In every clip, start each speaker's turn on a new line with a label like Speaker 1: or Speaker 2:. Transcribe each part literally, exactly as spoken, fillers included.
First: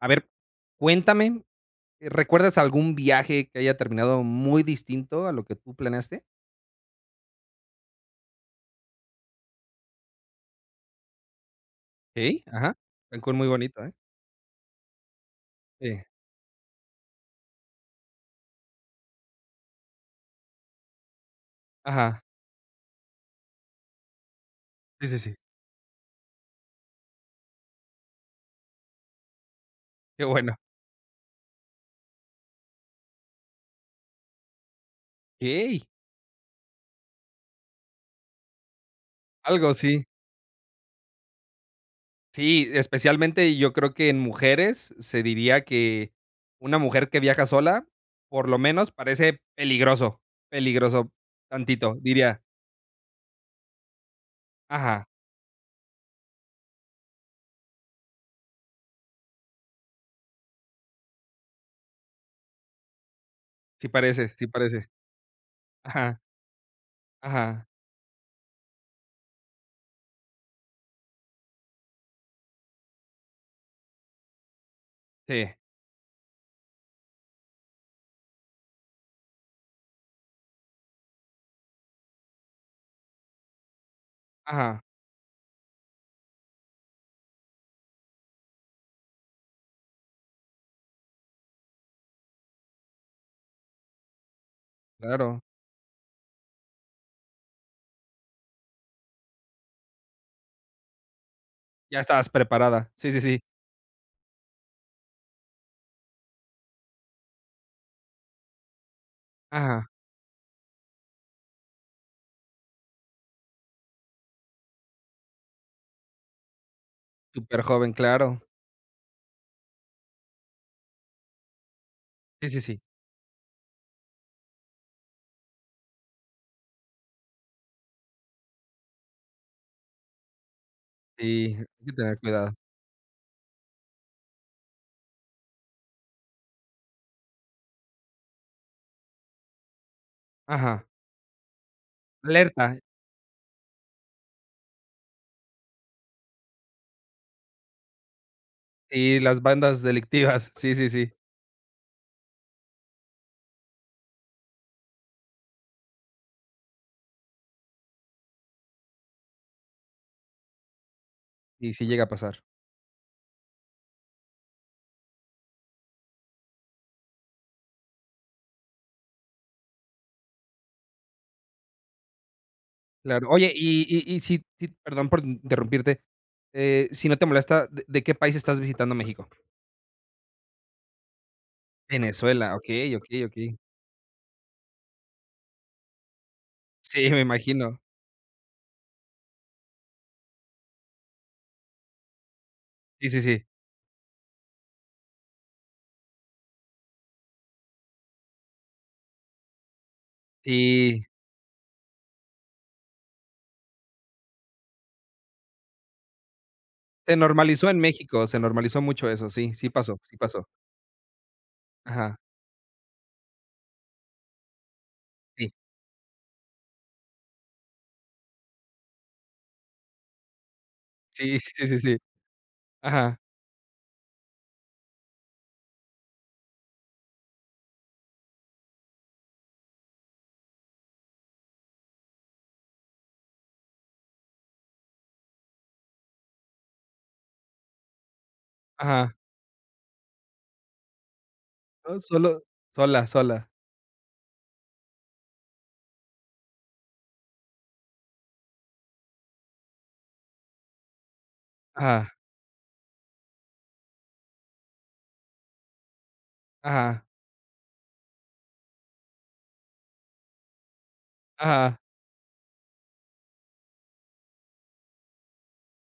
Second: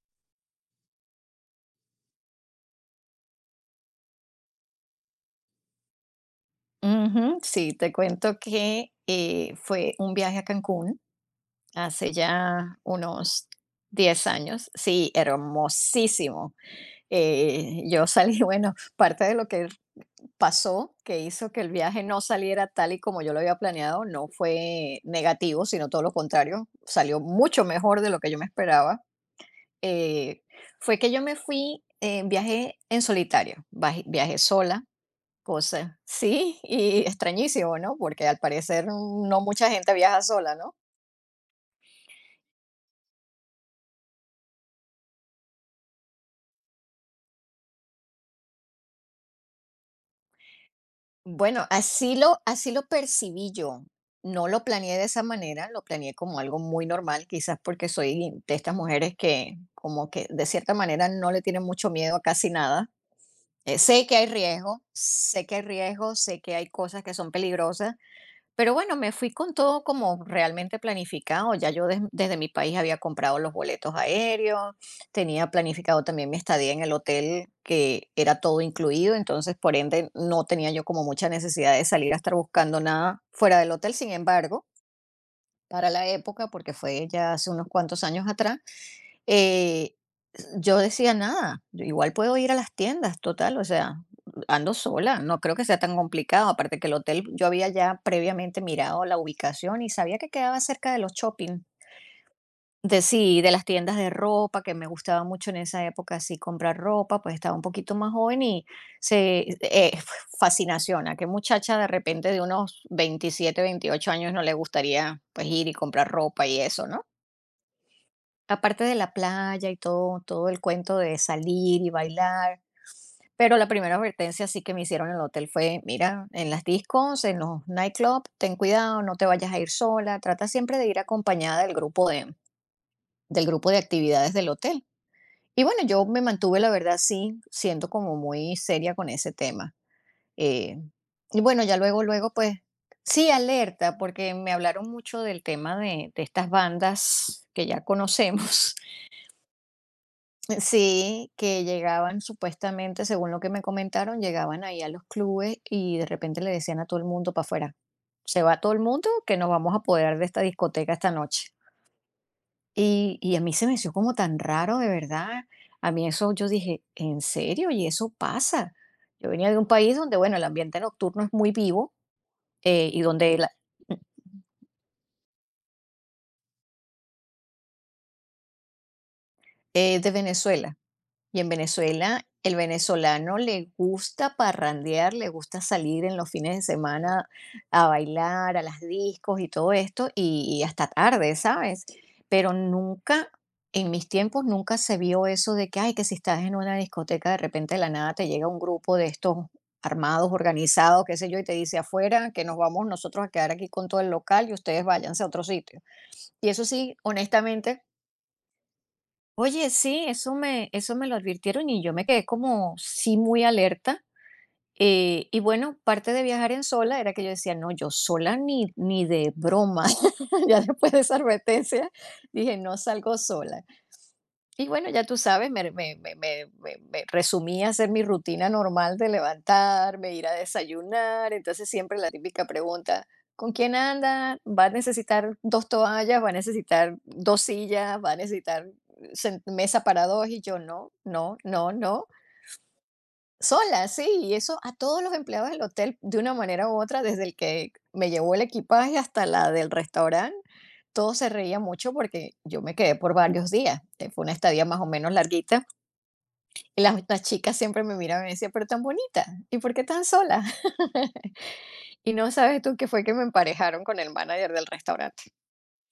Speaker 1: A ver, cuéntame, eh, ¿recuerdas algún viaje que haya terminado muy distinto a lo que tú planeaste?
Speaker 2: Ujú, sí, te cuento que, eh, fue un viaje a Cancún hace
Speaker 1: Sí, ajá.
Speaker 2: ya
Speaker 1: Cancún muy
Speaker 2: unos
Speaker 1: bonito, ¿eh?
Speaker 2: diez años. Sí,
Speaker 1: Sí,
Speaker 2: hermosísimo. Eh, yo salí, bueno, parte de lo que pasó, que hizo que el viaje no
Speaker 1: ajá.
Speaker 2: saliera tal y como yo lo había planeado, no fue
Speaker 1: Sí, sí, sí.
Speaker 2: negativo, sino todo lo contrario, salió mucho mejor de lo que yo me esperaba.
Speaker 1: Qué
Speaker 2: Eh,
Speaker 1: bueno.
Speaker 2: fue que yo me fui, eh, viajé en solitario, vaje- viajé sola,
Speaker 1: Okey,
Speaker 2: cosa. Sí, y extrañísimo, ¿no? Porque al parecer no mucha
Speaker 1: algo
Speaker 2: gente
Speaker 1: sí.
Speaker 2: viaja sola, ¿no?
Speaker 1: Sí, especialmente yo creo que en mujeres se diría que una mujer que viaja sola, por lo menos parece peligroso, peligroso
Speaker 2: Bueno,
Speaker 1: tantito,
Speaker 2: así lo,
Speaker 1: diría.
Speaker 2: así lo percibí yo. No lo planeé de
Speaker 1: Ajá,
Speaker 2: esa manera, lo planeé como algo muy normal, quizás porque soy de estas mujeres que como que de cierta manera no le tienen mucho miedo a casi nada. Eh,
Speaker 1: sí
Speaker 2: sé que hay
Speaker 1: parece, sí
Speaker 2: riesgo,
Speaker 1: parece.
Speaker 2: sé que hay riesgo,
Speaker 1: Ajá,
Speaker 2: sé que hay cosas que son
Speaker 1: ajá,
Speaker 2: peligrosas. Pero bueno, me fui con todo como realmente planificado. Ya yo des- desde mi país había comprado los boletos aéreos, tenía
Speaker 1: sí,
Speaker 2: planificado también mi estadía en el hotel, que era todo incluido, entonces por ende no tenía yo como mucha necesidad de salir a estar buscando nada fuera del hotel. Sin embargo,
Speaker 1: ajá,
Speaker 2: para la época, porque fue ya hace unos cuantos años atrás, eh, yo decía: "Nada, yo igual puedo ir a las tiendas, total, o sea, ando sola, no
Speaker 1: claro.
Speaker 2: creo que sea tan complicado". Aparte que el hotel, yo había ya previamente mirado la ubicación y sabía que quedaba cerca de los shopping,
Speaker 1: Ya estabas preparada.
Speaker 2: de
Speaker 1: Sí, sí, sí.
Speaker 2: sí, de las tiendas de ropa, que me gustaba mucho en esa época así comprar ropa, pues estaba un poquito más joven y se
Speaker 1: Ajá.
Speaker 2: eh, fascinación, a qué muchacha de repente de unos veintisiete veintiocho años no le gustaría, pues, ir y comprar ropa y eso, ¿no?
Speaker 1: Súper joven, claro.
Speaker 2: Aparte de la playa y todo todo el cuento de salir y
Speaker 1: Sí,
Speaker 2: bailar,
Speaker 1: sí, sí.
Speaker 2: pero la primera advertencia sí que me hicieron en el hotel fue: "Mira, en las discos, en los nightclub, ten cuidado, no te vayas a ir sola, trata siempre de ir
Speaker 1: Sí,
Speaker 2: acompañada
Speaker 1: hay
Speaker 2: del
Speaker 1: que
Speaker 2: grupo
Speaker 1: tener
Speaker 2: de
Speaker 1: cuidado.
Speaker 2: del grupo de actividades del hotel". Y bueno, yo me mantuve, la verdad, sí, siendo como muy seria con ese tema, eh,
Speaker 1: Ajá.
Speaker 2: y bueno, ya luego luego, pues,
Speaker 1: Alerta.
Speaker 2: sí, alerta, porque me hablaron mucho del tema de de estas bandas que ya conocemos.
Speaker 1: Y las bandas delictivas. Sí, sí, sí.
Speaker 2: Sí, que llegaban supuestamente, según lo que me comentaron, llegaban ahí a los clubes y de repente le decían a todo el mundo para afuera, se va todo el mundo que nos vamos a apoderar de esta discoteca esta noche.
Speaker 1: Y sí llega a pasar.
Speaker 2: Y, y a mí se me hizo como tan raro, de verdad. A mí eso yo dije, ¿en serio? ¿Y eso pasa? Yo venía de un país donde, bueno, el ambiente nocturno es muy vivo, eh, y
Speaker 1: Claro.
Speaker 2: donde la,
Speaker 1: Oye, y y y si si perdón por interrumpirte, eh, si no te molesta, ¿de de qué país estás visitando México?
Speaker 2: eh, de Venezuela. Y en Venezuela,
Speaker 1: Venezuela.
Speaker 2: el
Speaker 1: Okey, okey,
Speaker 2: venezolano
Speaker 1: okey.
Speaker 2: le gusta parrandear, le gusta salir en los fines de
Speaker 1: Sí, me
Speaker 2: semana
Speaker 1: imagino.
Speaker 2: a bailar, a las discos y todo esto, y, y hasta tarde, ¿sabes? Pero
Speaker 1: Sí, sí,
Speaker 2: nunca,
Speaker 1: sí.
Speaker 2: en mis tiempos, nunca se vio eso de que, ay, que si estás en una discoteca, de repente de la nada te llega un grupo de estos armados,
Speaker 1: Y
Speaker 2: organizados, qué sé yo, y te dice afuera que nos vamos nosotros a quedar aquí con todo el local y ustedes váyanse a otro sitio. Y eso sí,
Speaker 1: Se normalizó en
Speaker 2: honestamente.
Speaker 1: México, se normalizó mucho eso. Sí,
Speaker 2: Oye,
Speaker 1: sí pasó,
Speaker 2: sí,
Speaker 1: sí
Speaker 2: eso
Speaker 1: pasó.
Speaker 2: me, eso me lo advirtieron y yo me
Speaker 1: Ajá.
Speaker 2: quedé como sí muy alerta. Eh, y
Speaker 1: Sí.
Speaker 2: bueno, parte de viajar en sola era que yo decía, no, yo sola ni, ni de broma. Ya después de esa
Speaker 1: Sí, sí, sí,
Speaker 2: advertencia
Speaker 1: sí.
Speaker 2: dije, no salgo
Speaker 1: Ajá,
Speaker 2: sola. Y bueno, ya tú sabes, me me me me me me resumí a hacer mi rutina normal de levantarme, ir a desayunar. Entonces, siempre la típica pregunta: "¿Con quién anda? ¿Va a necesitar dos toallas? ¿Va a necesitar dos sillas? ¿Va a necesitar eh,
Speaker 1: ajá.
Speaker 2: sen mesa para dos?" Y yo: "No, no, no,
Speaker 1: No,
Speaker 2: no".
Speaker 1: solo sola, sola.
Speaker 2: Sola, sí, y eso a todos los empleados del hotel, de una manera u otra, desde el que me llevó el equipaje hasta la del restaurante, todos se reían mucho
Speaker 1: Ajá,
Speaker 2: porque yo me quedé por varios días. eh, Fue una estadía más o menos larguita. Y las,
Speaker 1: ajá.
Speaker 2: las chicas siempre me miraban y me decían, pero tan bonita, ¿y por qué tan sola?
Speaker 1: Ajá.
Speaker 2: Y no sabes tú que fue que me emparejaron con el manager del restaurante.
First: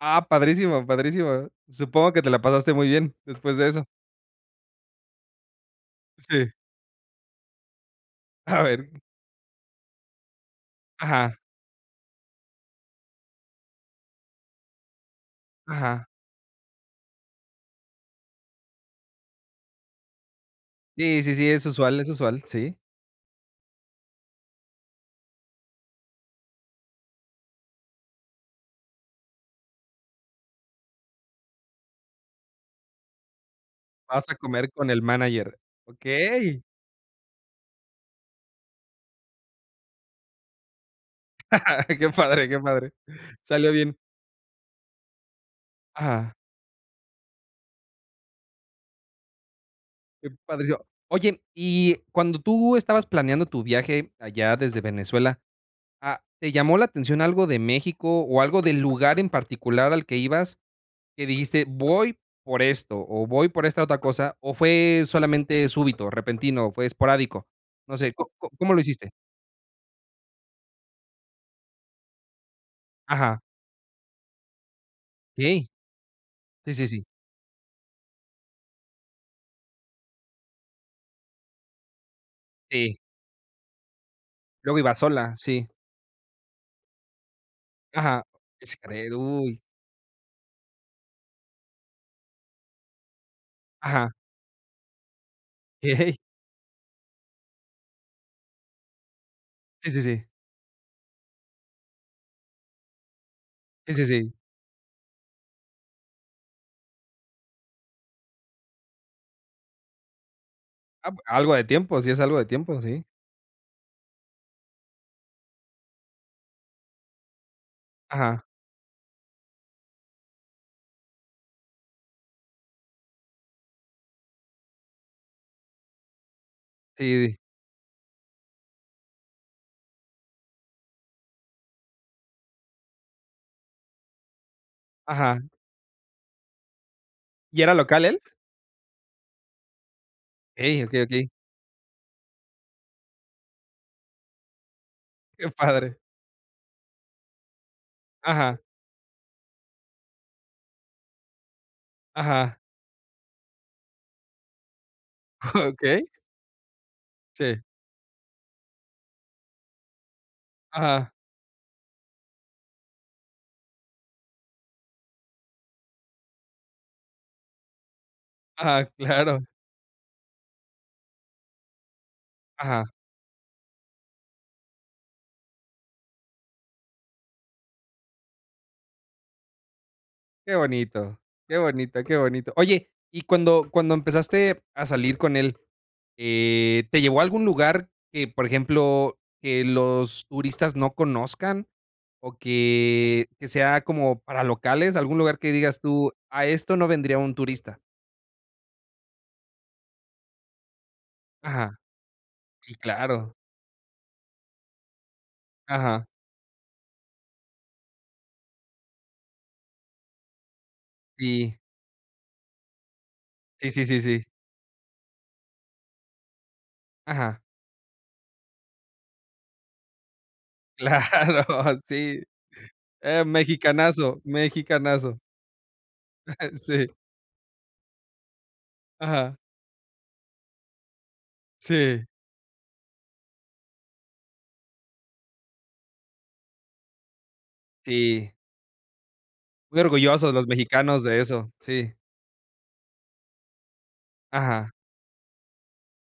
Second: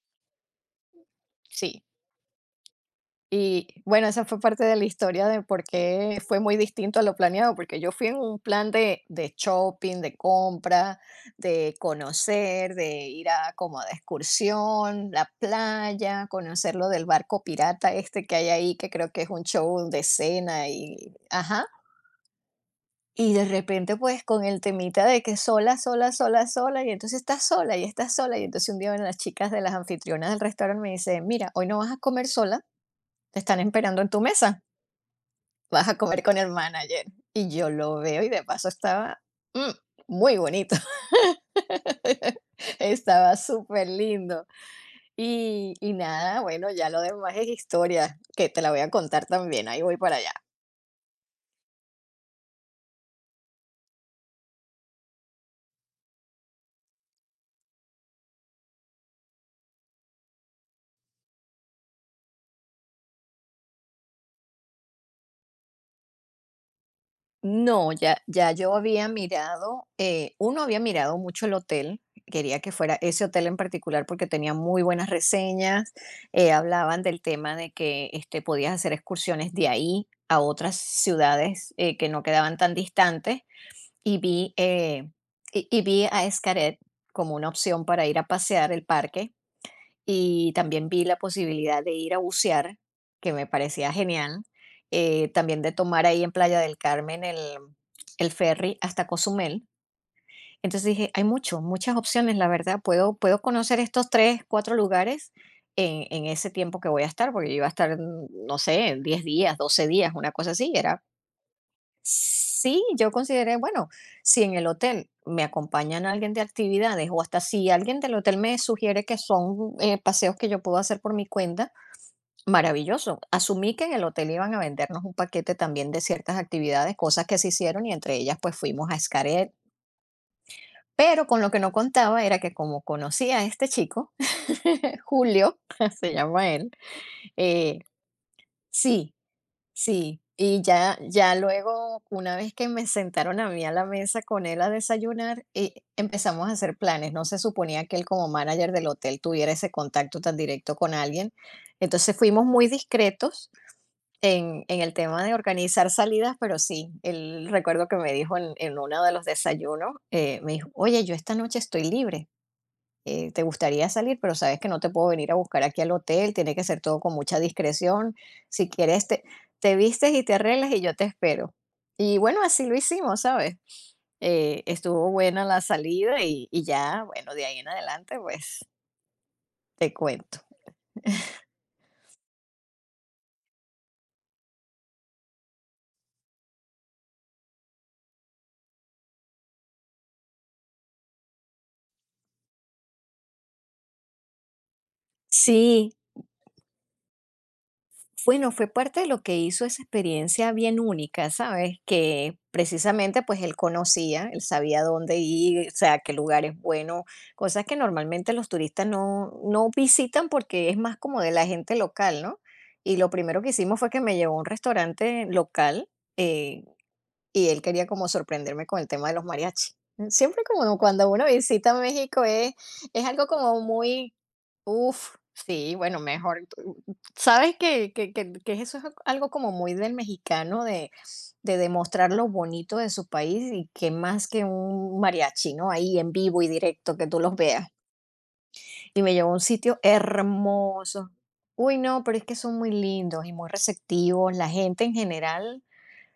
Speaker 1: Ah, padrísimo, padrísimo.
Speaker 2: Sí,
Speaker 1: Supongo que te la pasaste muy bien después de
Speaker 2: y
Speaker 1: eso.
Speaker 2: bueno, esa fue parte de la historia de por qué fue
Speaker 1: Sí.
Speaker 2: muy distinto a lo planeado, porque yo fui en un
Speaker 1: A
Speaker 2: plan
Speaker 1: ver.
Speaker 2: de, de shopping, de compra,
Speaker 1: Ajá,
Speaker 2: de conocer, de ir a como de excursión, la
Speaker 1: ajá.
Speaker 2: playa, conocer lo del barco pirata este que hay ahí, que creo que es un show de cena y
Speaker 1: Sí, sí, sí, es
Speaker 2: ajá.
Speaker 1: usual, es usual, sí.
Speaker 2: Y de repente pues con el temita de que sola, sola, sola, sola, y entonces estás sola y estás sola. Y entonces un día una de las chicas de las anfitrionas del restaurante me dice, mira, hoy no vas a comer sola, te están esperando en tu
Speaker 1: Vas a
Speaker 2: mesa,
Speaker 1: comer con el manager.
Speaker 2: vas a comer con el
Speaker 1: Okey.
Speaker 2: manager. Y yo lo veo y de paso estaba mm, muy bonito.
Speaker 1: Qué padre, qué padre.
Speaker 2: Estaba
Speaker 1: Salió
Speaker 2: súper
Speaker 1: bien.
Speaker 2: lindo. Y, y
Speaker 1: Ajá.
Speaker 2: nada, bueno, ya lo demás es historia, que te la voy a contar también. Ahí voy para
Speaker 1: Qué
Speaker 2: allá.
Speaker 1: padrísimo. Oye, y cuando tú estabas planeando tu viaje allá desde Venezuela, ah, ¿te llamó la atención algo de México o algo del lugar en particular al que ibas? Que dijiste: "Voy por esto, o voy por esta otra cosa", o fue solamente súbito, repentino, fue esporádico.
Speaker 2: No,
Speaker 1: No sé,
Speaker 2: ya,
Speaker 1: ¿có có
Speaker 2: ya
Speaker 1: cómo
Speaker 2: yo
Speaker 1: lo
Speaker 2: había
Speaker 1: hiciste?
Speaker 2: mirado, eh, uno había mirado mucho el hotel, quería que fuera ese
Speaker 1: Ajá,
Speaker 2: hotel en particular porque tenía muy buenas
Speaker 1: okey.
Speaker 2: reseñas, eh,
Speaker 1: Sí, sí,
Speaker 2: hablaban
Speaker 1: sí.
Speaker 2: del tema de que este, podías hacer excursiones de ahí a otras ciudades, eh, que no quedaban tan
Speaker 1: Sí.
Speaker 2: distantes y vi,
Speaker 1: Luego iba
Speaker 2: eh,
Speaker 1: sola, sí.
Speaker 2: y, y vi a Escaret como una opción para ir
Speaker 1: Ajá.
Speaker 2: a pasear
Speaker 1: Es
Speaker 2: el
Speaker 1: que,
Speaker 2: parque,
Speaker 1: uy.
Speaker 2: y también vi la posibilidad de ir a bucear, que me parecía
Speaker 1: Ajá,
Speaker 2: genial, eh, también de tomar
Speaker 1: okey.
Speaker 2: ahí en Playa del Carmen el, el ferry hasta Cozumel.
Speaker 1: Sí, sí, sí.
Speaker 2: Entonces dije, hay mucho, muchas opciones, la verdad, puedo, puedo conocer
Speaker 1: Sí, sí,
Speaker 2: estos
Speaker 1: sí.
Speaker 2: tres, cuatro lugares en, en ese tiempo que voy a estar, porque yo iba a estar, mm, no sé, diez días, doce días, una cosa así, era.
Speaker 1: Ah, pu- algo de tiempo, sí es algo de tiempo,
Speaker 2: Sí,
Speaker 1: sí.
Speaker 2: yo consideré, bueno, si en el hotel me acompañan alguien de actividades o hasta si alguien del hotel
Speaker 1: Ajá.
Speaker 2: me sugiere que son eh, paseos que yo puedo hacer por mi cuenta, maravilloso. Asumí que en el hotel iban a vendernos un paquete también de ciertas actividades, cosas
Speaker 1: Sí, sí.
Speaker 2: que se hicieron y entre ellas pues fuimos a Xcaret. Pero con lo que no contaba era que como conocía a este chico,
Speaker 1: Ajá.
Speaker 2: Julio, se llama él,
Speaker 1: ¿Y era
Speaker 2: eh,
Speaker 1: local él?
Speaker 2: sí. Sí, y
Speaker 1: Okey, ok,
Speaker 2: ya
Speaker 1: ok.
Speaker 2: ya luego, una vez que me sentaron a mí a la mesa con él a desayunar,
Speaker 1: Qué
Speaker 2: y
Speaker 1: padre.
Speaker 2: empezamos a hacer planes. No se suponía que él, como
Speaker 1: Ajá,
Speaker 2: manager del hotel, tuviera ese contacto tan directo con alguien. Entonces, fuimos
Speaker 1: ajá.
Speaker 2: muy discretos en en el tema de
Speaker 1: Ok.
Speaker 2: organizar salidas, pero sí, él
Speaker 1: Sí.
Speaker 2: recuerdo que me dijo en en uno de los desayunos, eh, me dijo: "Oye,
Speaker 1: Ajá,
Speaker 2: yo esta noche estoy libre, eh, te gustaría salir, pero sabes que no te puedo venir a buscar aquí al hotel, tiene que ser todo con mucha discreción. Si
Speaker 1: ajá,
Speaker 2: quieres, te,
Speaker 1: claro.
Speaker 2: te vistes y te arreglas y yo te espero". Y bueno, así lo
Speaker 1: Ajá.
Speaker 2: hicimos, ¿sabes? Eh, estuvo buena la salida y, y ya, bueno, de ahí en adelante, pues te cuento.
Speaker 1: Qué bonito, qué bonito, qué bonito. Oye, y cuando cuando empezaste a salir con él, eh, ¿te llevó a algún lugar que, por ejemplo, que los turistas no conozcan o que que sea como para locales? ¿Algún lugar que digas
Speaker 2: Sí,
Speaker 1: tú: "A esto no vendría un turista"?
Speaker 2: bueno, fue parte de lo que hizo esa experiencia bien única,
Speaker 1: Ajá,
Speaker 2: ¿sabes? Que
Speaker 1: sí,
Speaker 2: precisamente
Speaker 1: claro.
Speaker 2: pues él conocía, él sabía dónde ir, o sea,
Speaker 1: Ajá,
Speaker 2: qué lugar es bueno, cosas que normalmente los turistas no, no visitan porque es más como de la
Speaker 1: sí.
Speaker 2: gente local, ¿no? Y lo primero que
Speaker 1: Sí,
Speaker 2: hicimos
Speaker 1: sí,
Speaker 2: fue que
Speaker 1: sí,
Speaker 2: me
Speaker 1: sí.
Speaker 2: llevó a un restaurante local, eh,
Speaker 1: Ajá,
Speaker 2: y él quería como sorprenderme con el tema de los mariachi. Siempre como cuando uno
Speaker 1: claro,
Speaker 2: visita
Speaker 1: sí.
Speaker 2: México es, es
Speaker 1: Eh,
Speaker 2: algo como muy...
Speaker 1: mexicanazo,
Speaker 2: Uf,
Speaker 1: mexicanazo.
Speaker 2: sí, bueno, mejor. tú-
Speaker 1: Sí,
Speaker 2: Sabes que, que, que- que eso es algo
Speaker 1: ajá,
Speaker 2: como muy del mexicano de, de
Speaker 1: sí,
Speaker 2: demostrar lo bonito de su país y que más que un mariachi, ¿no? Ahí en vivo y directo, que tú los veas.
Speaker 1: sí.
Speaker 2: Y me llevó a un sitio
Speaker 1: Muy orgullosos los mexicanos
Speaker 2: hermoso.
Speaker 1: de eso,
Speaker 2: Uy,
Speaker 1: sí,
Speaker 2: no, pero es que son muy lindos y muy receptivos. La
Speaker 1: ajá,
Speaker 2: gente en general,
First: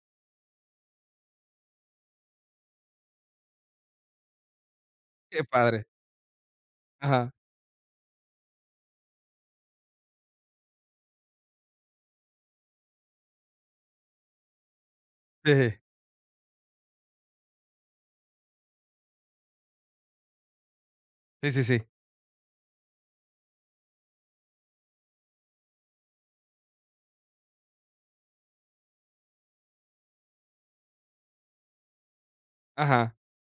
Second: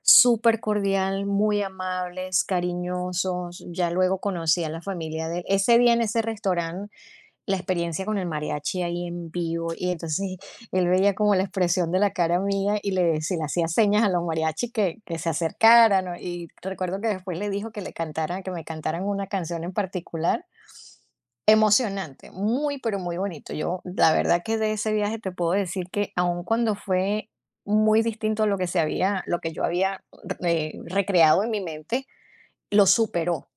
Speaker 2: súper cordial, muy amables, cariñosos. Ya luego conocí a la familia de
Speaker 1: qué
Speaker 2: él. Ese
Speaker 1: padre,
Speaker 2: día en ese restaurante
Speaker 1: ajá,
Speaker 2: la experiencia con el mariachi ahí en vivo, y entonces él veía como la expresión de la cara mía y le, se le hacía señas a los mariachis que, que se
Speaker 1: sí,
Speaker 2: acercaran, ¿no? Y recuerdo que después le dijo que le cantaran, que me cantaran una canción en particular.
Speaker 1: sí, sí, sí,
Speaker 2: Emocionante, muy pero muy bonito. Yo la verdad que de ese viaje te puedo decir que aun cuando fue muy distinto a lo que se había, lo que yo había eh, recreado en mi mente, lo
Speaker 1: ajá,
Speaker 2: superó.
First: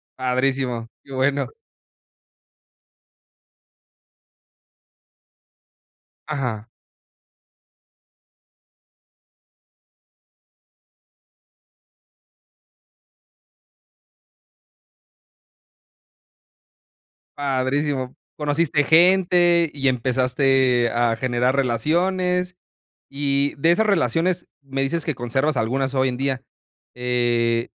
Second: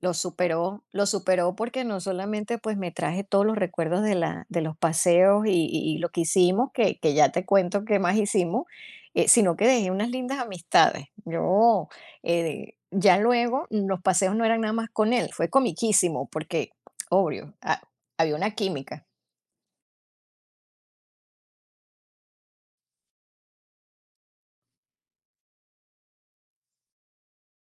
Speaker 2: lo superó,
Speaker 1: padrísimo,
Speaker 2: Lo
Speaker 1: qué bueno,
Speaker 2: superó porque no solamente, pues, me traje todos los recuerdos de la de los paseos y y y lo que
Speaker 1: ajá,
Speaker 2: hicimos, que que ya te cuento qué más hicimos. Eh, sino que dejé unas lindas amistades. Yo, eh, ya luego los paseos no eran nada más con él. Fue comiquísimo porque, obvio, ha
Speaker 1: padrísimo.
Speaker 2: había una
Speaker 1: Conociste
Speaker 2: química.
Speaker 1: gente y empezaste a generar relaciones, y de esas relaciones me dices que conservas algunas hoy en día, eh,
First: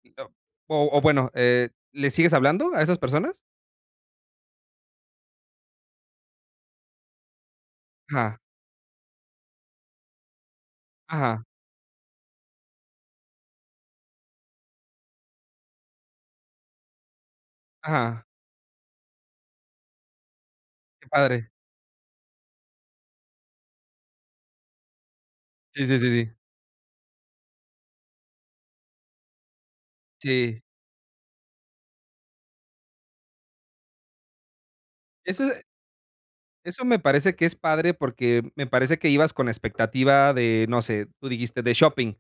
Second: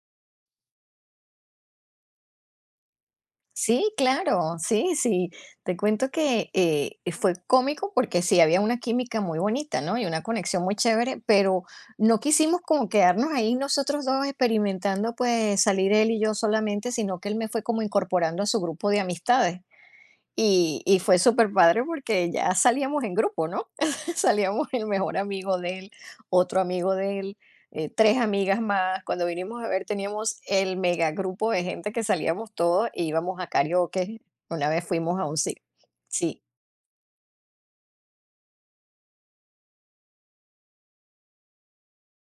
Speaker 1: o o bueno, eh, ¿le sigues hablando a esas personas?
Speaker 2: Sí, claro, sí, sí. Te cuento que eh, eh, fue cómico porque sí,
Speaker 1: Ajá,
Speaker 2: había una química muy bonita, ¿no? Y una conexión muy chévere,
Speaker 1: ajá,
Speaker 2: pero no quisimos como quedarnos ahí nosotros dos experimentando, pues salir él y yo solamente, sino que él me fue como
Speaker 1: ajá,
Speaker 2: incorporando a su grupo de amistades. Y, y
Speaker 1: qué
Speaker 2: fue súper
Speaker 1: padre,
Speaker 2: padre porque ya salíamos en grupo, ¿no? Salíamos el mejor amigo de
Speaker 1: sí,
Speaker 2: él,
Speaker 1: sí, sí, sí,
Speaker 2: otro amigo de él, eh, tres amigas más. Cuando vinimos a ver, teníamos
Speaker 1: sí,
Speaker 2: el megagrupo de gente que salíamos todos e íbamos a karaoke. Una vez fuimos a un
Speaker 1: eso.
Speaker 2: sí. Sí,
Speaker 1: Eso me parece que es padre, porque me parece que ibas con la expectativa de, no sé, tú dijiste de shopping,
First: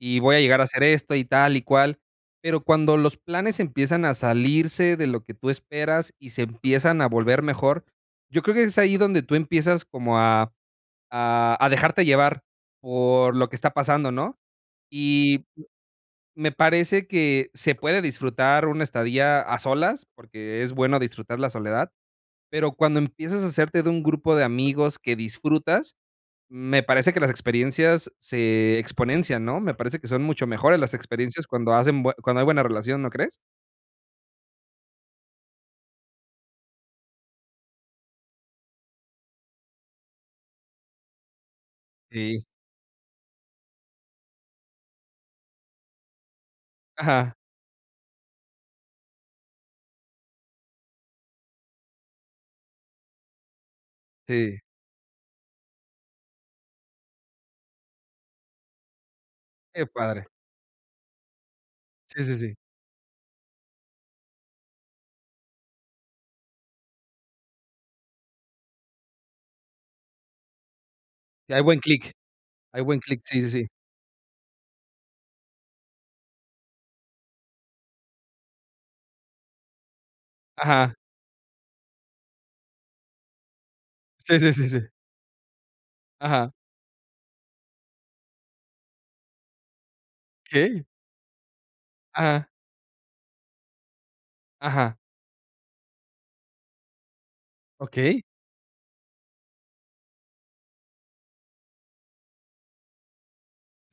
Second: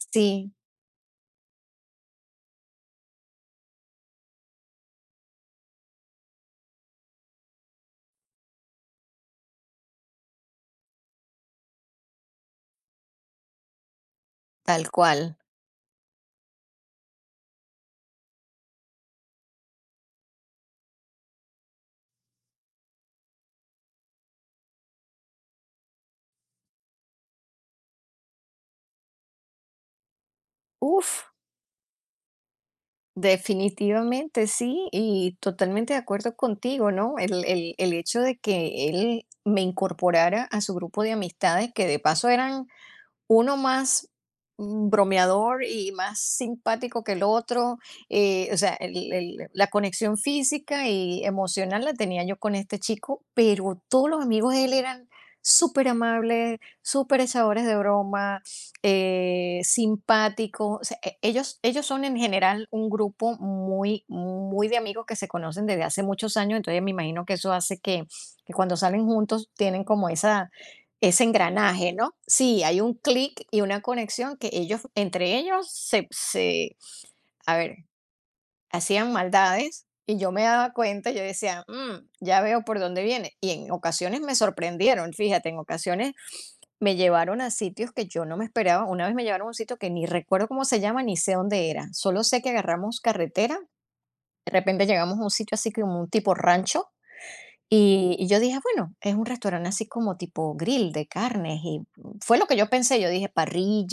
Speaker 1: y voy a
Speaker 2: sí,
Speaker 1: llegar a hacer esto y tal y cual, pero cuando los planes empiezan a salirse de lo que tú esperas y se empiezan a volver mejor, yo creo que es ahí donde tú empiezas como a a a dejarte llevar por lo que está pasando, ¿no?
Speaker 2: tal cual.
Speaker 1: Y me parece que se puede disfrutar una estadía a solas, porque es bueno disfrutar la soledad, pero cuando empiezas a hacerte de un grupo de amigos que disfrutas, me parece que las experiencias se exponencian, ¿no? Me parece que son mucho mejores las
Speaker 2: Uf,
Speaker 1: experiencias cuando hacen bue cuando hay buena relación, ¿no crees?
Speaker 2: definitivamente sí, y totalmente de acuerdo contigo, ¿no? El, el, el hecho de que él me incorporara a su grupo de amistades, que de paso
Speaker 1: Sí.
Speaker 2: eran uno más mm, bromeador y más simpático que el
Speaker 1: Ajá.
Speaker 2: otro. Eh, o sea, el el la conexión física y emocional la tenía yo con este chico, pero todos los amigos
Speaker 1: Sí.
Speaker 2: de él eran súper amables, superamables, superechadores de broma, eh,
Speaker 1: Qué padre.
Speaker 2: simpáticos. O sea, e ellos ellos son en
Speaker 1: Sí, sí, sí.
Speaker 2: general un grupo muy muy de amigos que se conocen desde hace muchos años, entonces me imagino que eso hace que que cuando salen juntos tienen como esa ese
Speaker 1: Y hay buen
Speaker 2: engranaje,
Speaker 1: clic.
Speaker 2: ¿no? Sí, hay
Speaker 1: Hay
Speaker 2: un
Speaker 1: buen clic. Sí,
Speaker 2: clic
Speaker 1: sí,
Speaker 2: y
Speaker 1: sí.
Speaker 2: una conexión que ellos, entre ellos, se, se, a ver, hacían maldades y yo me daba
Speaker 1: Ajá.
Speaker 2: cuenta. Yo decía: "Mm, ya veo por dónde viene". Y en ocasiones me
Speaker 1: Sí, sí, sí, sí.
Speaker 2: sorprendieron, fíjate. En ocasiones
Speaker 1: Ajá.
Speaker 2: me llevaron a sitios que yo no me esperaba. Una vez me llevaron a un sitio que ni recuerdo cómo se
Speaker 1: ¿Qué?
Speaker 2: llama ni sé dónde era. Solo sé
Speaker 1: Ajá.
Speaker 2: que agarramos carretera, de repente
Speaker 1: Ajá.
Speaker 2: llegamos a un sitio así como un tipo rancho,
Speaker 1: ¿Ok?
Speaker 2: y y yo dije: "Bueno, es un restaurante así como tipo grill de carnes", y fue lo que yo pensé. Yo dije:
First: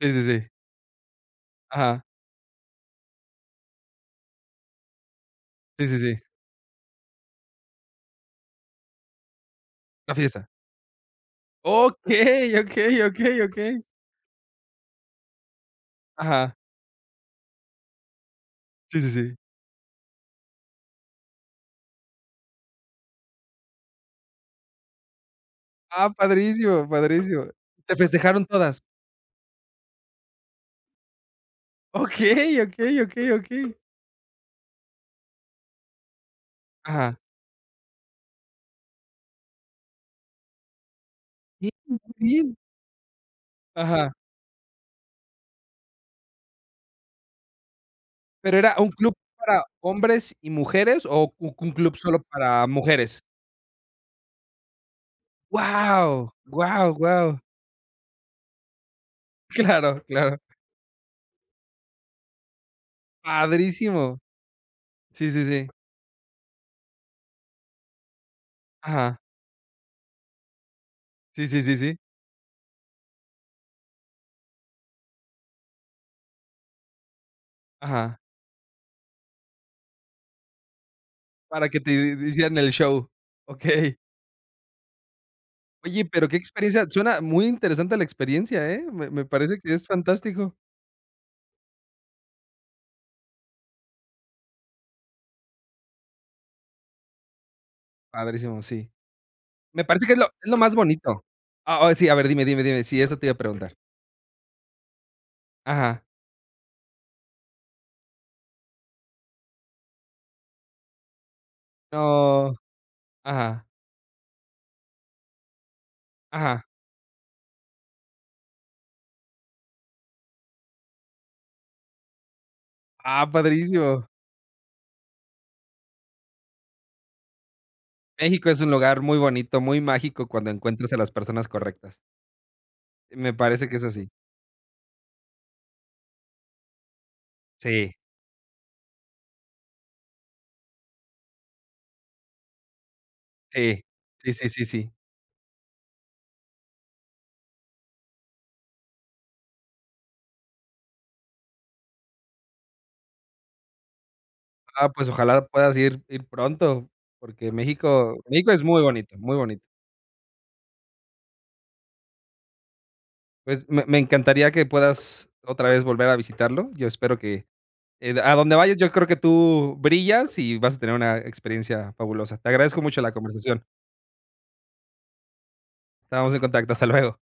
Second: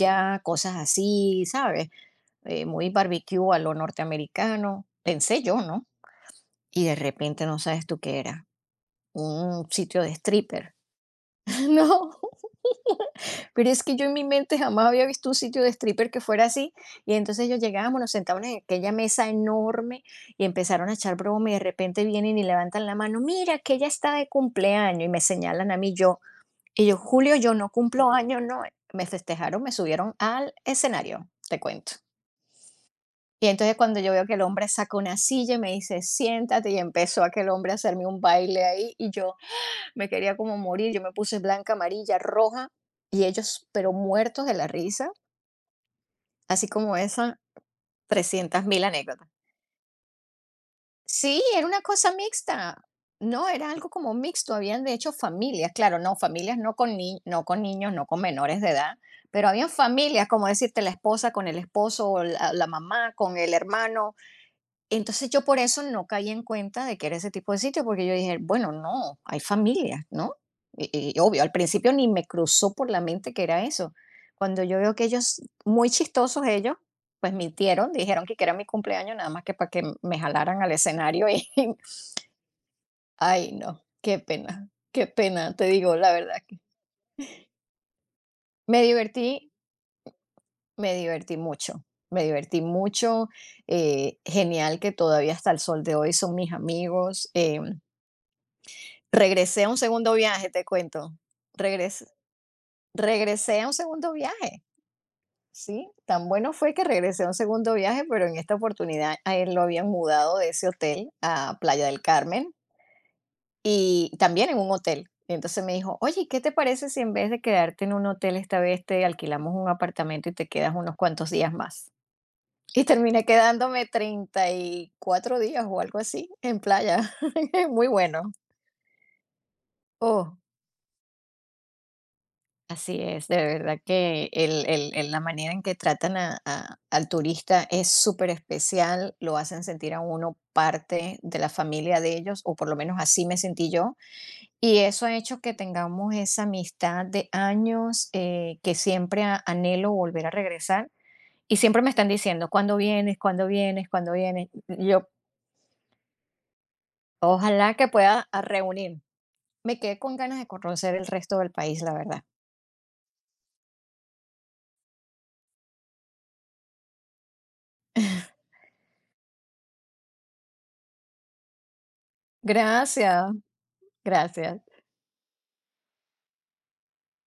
Speaker 1: Sí, sí, sí.
Speaker 2: cosas así", ¿sabes?
Speaker 1: Ajá.
Speaker 2: Eh, muy barbecue a lo norteamericano, pensé yo, ¿no?
Speaker 1: Sí, sí, sí.
Speaker 2: Y de repente no sabes tú qué era, un sitio de
Speaker 1: La fiesta.
Speaker 2: stripper. No,
Speaker 1: Okey, okey, okey,
Speaker 2: pero
Speaker 1: okey.
Speaker 2: es que yo en mi mente jamás había visto un sitio de stripper que fuera
Speaker 1: Ajá.
Speaker 2: así, y entonces yo llegábamos, nos sentábamos en aquella
Speaker 1: Sí, sí,
Speaker 2: mesa
Speaker 1: sí.
Speaker 2: enorme y empezaron a echar broma, y de repente vienen y levantan la mano: "Mira, que ella está de cumpleaños", y me señalan a mí.
Speaker 1: Ah,
Speaker 2: Yo y
Speaker 1: padrísimo,
Speaker 2: yo, Julio,
Speaker 1: padrísimo.
Speaker 2: yo no
Speaker 1: ¿Te
Speaker 2: cumplo años,
Speaker 1: festejaron
Speaker 2: no.
Speaker 1: todas?
Speaker 2: Me festejaron, me subieron al escenario, te cuento.
Speaker 1: Okey, okey, okey,
Speaker 2: Y
Speaker 1: okey.
Speaker 2: entonces cuando yo veo que el hombre saca una silla y me dice, siéntate, y
Speaker 1: Ajá.
Speaker 2: empezó aquel hombre a hacerme un baile ahí, y yo me quería como morir. Yo me puse
Speaker 1: Bien,
Speaker 2: blanca,
Speaker 1: muy
Speaker 2: amarilla,
Speaker 1: bien.
Speaker 2: roja, y ellos, pero
Speaker 1: Ajá.
Speaker 2: muertos de la risa, así como esas
Speaker 1: ¿Pero
Speaker 2: trescientas
Speaker 1: era
Speaker 2: mil
Speaker 1: un club
Speaker 2: anécdotas.
Speaker 1: para hombres y mujeres o
Speaker 2: Sí,
Speaker 1: u
Speaker 2: era
Speaker 1: un
Speaker 2: una
Speaker 1: club
Speaker 2: cosa
Speaker 1: solo para
Speaker 2: mixta.
Speaker 1: mujeres?
Speaker 2: No, era algo como mixto. Habían de hecho familias, claro. No,
Speaker 1: Guau,
Speaker 2: familias no
Speaker 1: guau,
Speaker 2: con ni-
Speaker 1: guau.
Speaker 2: no con niños, no con menores de edad, pero habían
Speaker 1: Claro,
Speaker 2: familias,
Speaker 1: claro.
Speaker 2: como decirte, la esposa con el esposo, o la, la mamá con el hermano.
Speaker 1: Padrísimo.
Speaker 2: Entonces
Speaker 1: Sí,
Speaker 2: yo
Speaker 1: sí,
Speaker 2: por
Speaker 1: sí.
Speaker 2: eso no caí en cuenta de que era ese tipo de sitio, porque yo dije: bueno, no,
Speaker 1: Ajá.
Speaker 2: hay familias, ¿no? Y, y obvio,
Speaker 1: Sí,
Speaker 2: al
Speaker 1: sí, sí,
Speaker 2: principio
Speaker 1: sí.
Speaker 2: ni me cruzó por la mente que era eso. Cuando yo veo que ellos, muy chistosos ellos, pues mintieron,
Speaker 1: Ajá.
Speaker 2: dijeron que que era mi cumpleaños, nada más que para que m- me jalaran al escenario y,
Speaker 1: Para que te hi hicieran el show.
Speaker 2: ay, no,
Speaker 1: Okey.
Speaker 2: qué pena, qué pena. Te digo
Speaker 1: Oye,
Speaker 2: la
Speaker 1: pero qué
Speaker 2: verdad que
Speaker 1: experiencia, suena muy interesante la experiencia,
Speaker 2: me
Speaker 1: ¿eh? Me me
Speaker 2: divertí,
Speaker 1: parece que es fantástico.
Speaker 2: me divertí mucho, me divertí mucho. Eh, genial que todavía hasta el sol de hoy son mis amigos. eh,
Speaker 1: Padrísimo, sí.
Speaker 2: Regresé a un
Speaker 1: Me parece
Speaker 2: segundo
Speaker 1: que es lo
Speaker 2: viaje,
Speaker 1: es lo
Speaker 2: te
Speaker 1: más
Speaker 2: cuento.
Speaker 1: bonito. Ah, oh,
Speaker 2: Regres
Speaker 1: sí, a ver, dime, dime, dime. Sí, eso te iba a
Speaker 2: Regresé a un
Speaker 1: preguntar.
Speaker 2: segundo viaje, sí.
Speaker 1: Ajá.
Speaker 2: Tan bueno fue que regresé a un segundo viaje, pero en esta oportunidad a él lo habían mudado de ese hotel a Playa del Carmen
Speaker 1: No. Ajá,
Speaker 2: y también en un hotel. Y entonces me dijo: oye, ¿qué te
Speaker 1: ajá.
Speaker 2: parece si en vez de quedarte en un hotel esta vez te alquilamos un apartamento y te quedas unos cuantos días más? Y terminé
Speaker 1: Ah,
Speaker 2: quedándome
Speaker 1: padrísimo.
Speaker 2: treinta y cuatro días o algo así en playa. Muy bueno.
Speaker 1: México es un lugar muy bonito, muy mágico
Speaker 2: Oh,
Speaker 1: cuando encuentras a las personas correctas.
Speaker 2: así es,
Speaker 1: Me
Speaker 2: de
Speaker 1: parece que
Speaker 2: verdad
Speaker 1: es así.
Speaker 2: que el el el la manera en que tratan a a al turista es
Speaker 1: Sí,
Speaker 2: súper especial. Lo hacen sentir a uno parte de la familia de ellos, o por lo menos así me sentí
Speaker 1: sí.
Speaker 2: yo,
Speaker 1: Sí, sí, sí,
Speaker 2: y
Speaker 1: sí.
Speaker 2: eso ha hecho que tengamos esa amistad de años. Eh, que siempre a anhelo volver a regresar, y siempre me están diciendo: "¿Cuándo vienes? ¿Cuándo vienes? ¿Cuándo vienes?".
Speaker 1: Ah,
Speaker 2: yo,
Speaker 1: pues ojalá puedas ir ir pronto, porque
Speaker 2: Ojalá que
Speaker 1: México
Speaker 2: pueda a
Speaker 1: México es muy
Speaker 2: reunir.
Speaker 1: bonito, muy bonito.
Speaker 2: Me quedé con ganas de conocer el resto del país, la verdad.
Speaker 1: Pues me me encantaría que puedas otra vez volver a visitarlo. Yo espero que... Eh, a donde vayas, yo creo que tú brillas y vas a tener una experiencia fabulosa. Te agradezco mucho la
Speaker 2: Gracias,
Speaker 1: conversación.
Speaker 2: gracias.
Speaker 1: Estamos en contacto. Hasta luego.